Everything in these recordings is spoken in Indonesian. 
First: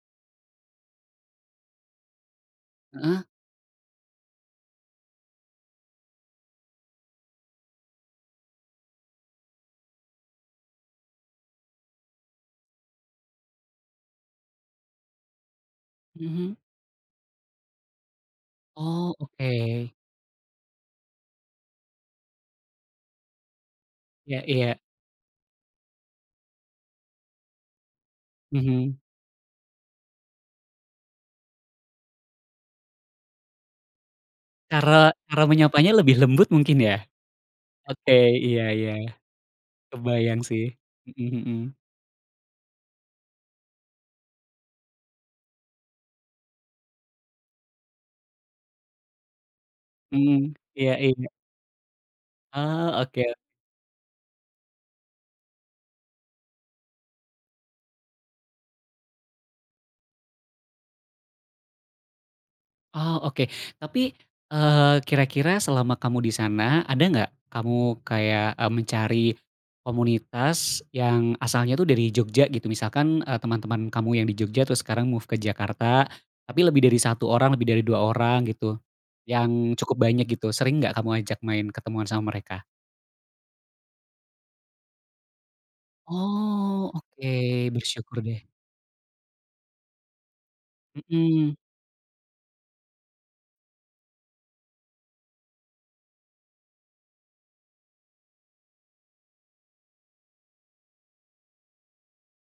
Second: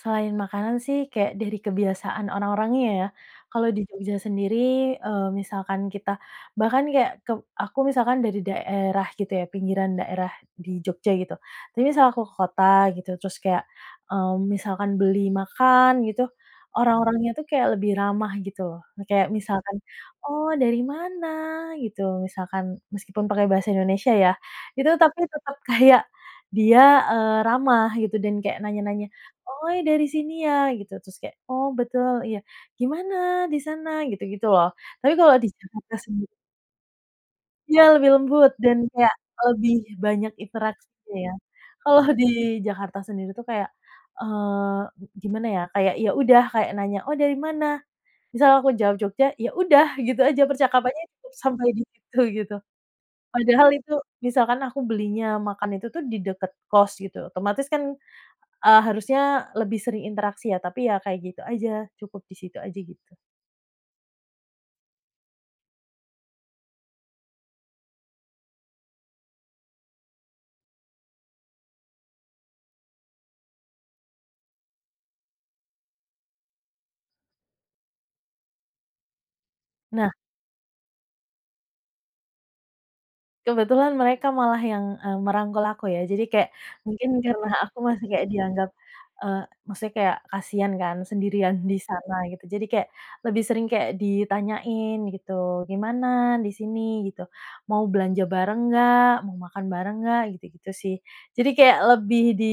Selain makanan sih kayak dari kebiasaan orang-orangnya ya. Heeh. Kalau di Jogja sendiri, eee, misalkan kita bahkan kayak keb aku misalkan dari daerah gitu ya, pinggiran daerah, di Jogja gitu. Tapi misal aku ke kota gitu, terus kayak, mmm, misalkan beli makan gitu, Mhm. orang-orangnya tuh kayak lebih ramah gitu loh. Oh, Kayak misalkan, oke. "Oh, dari mana?" Gitu, misalkan meskipun pake Bahasa Indonesia ya, Ya, iya. itu tapi tetap kayak dia, eee, ramah, gitu, dan kayak Mhm. nanya-nanya, "Oh, dari sini ya?" Gitu. Terus kayak "Oh, betul, iya. Gimana, di sana?" Gitu-gitu loh. Cara Tapi kalau cara di menyapanya Jakarta lebih sendi lembut mungkin ya, Ya, lebih oke, lembut, iya dan iya, kayak lebih banyak kebayang sih, interaksinya ya. hmm hmm. Kalau di Jakarta sendiri tuh kayak, eee, gi gimana ya, kayak ya udah, kayak nanya, "Oh, dari mana?" Misal aku jawab Jogja, ya udah, gitu aja Mmm, iya percakapannya, iya. cukup sampai di situ gitu. Oh, oke o Padahal itu, misalkan aku belinya makan itu tuh di deket kos gitu, otomatis kan, eee, harusnya lebih sering interaksi ya, tapi ya kayak gitu aja, cukup di situ aja gitu. Oh, oke, tapi, eee, kira-kira selama kamu di sana, ada nggak, kamu kayak, e mencari, komunitas yang asalnya tuh dari Jogja gitu? Misalkan, eee, teman-teman kamu yang di Jogja terus sekarang move ke Jakarta. Tapi lebih dari 1 orang, lebih dari 2 orang gitu. Yang cukup Nah banyak gitu. Sering nggak kamu ajak main ketemuan sama mereka? Kebetulan mereka malah yang, e merangkul aku ya, jadi kayak, Oh, mungkin oke, karena aku masih bersyukur kayak deh. dianggap, eee, maksudnya kayak kasian kan, Mmm. sendirian di sana gitu, jadi kayak, lebih sering kayak ditanyain gitu, "Gimana di sini?" gitu. "Mau belanja bareng nggak? Mau makan bareng nggak?" Gitu-gitu sih. Jadi kayak lebih di,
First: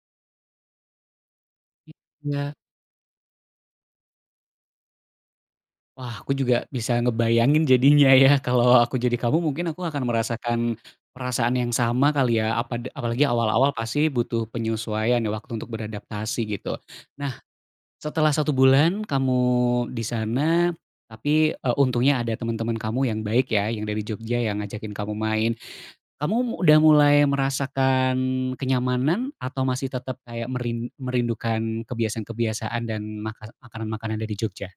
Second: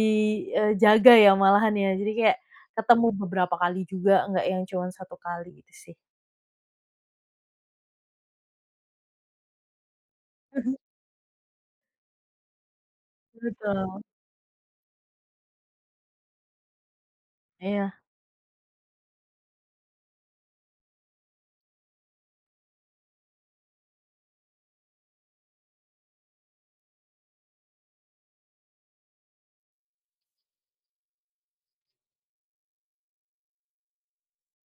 eee, jaga ya malahan ya. Jadi M kayak, ya. ketemu beberapa kali juga, nggak yang cuma 1 kali gitu sih. Wah, aku juga bisa ngebayangin jadinya ya kalau aku jadi kamu mungkin aku akan merasakan, Mhm. perasaan yang sama kali ya. Apada apalagi awal-awal Betul. pasti butuh penyesuaian, waktu untuk beradaptasi, gitu. Nah, Iya. setelah 1 bulan kamu di sana, tapi, e untungnya ada teman-teman kamu yang baik ya, yang dari Jogja yang ngajakin kamu main. Kamu mu udah mulai merasakan kenyamanan, atau masih tetap kayak merin merindukan kebiasaan-kebiasaan dan maka makanan makanan dari Jogja?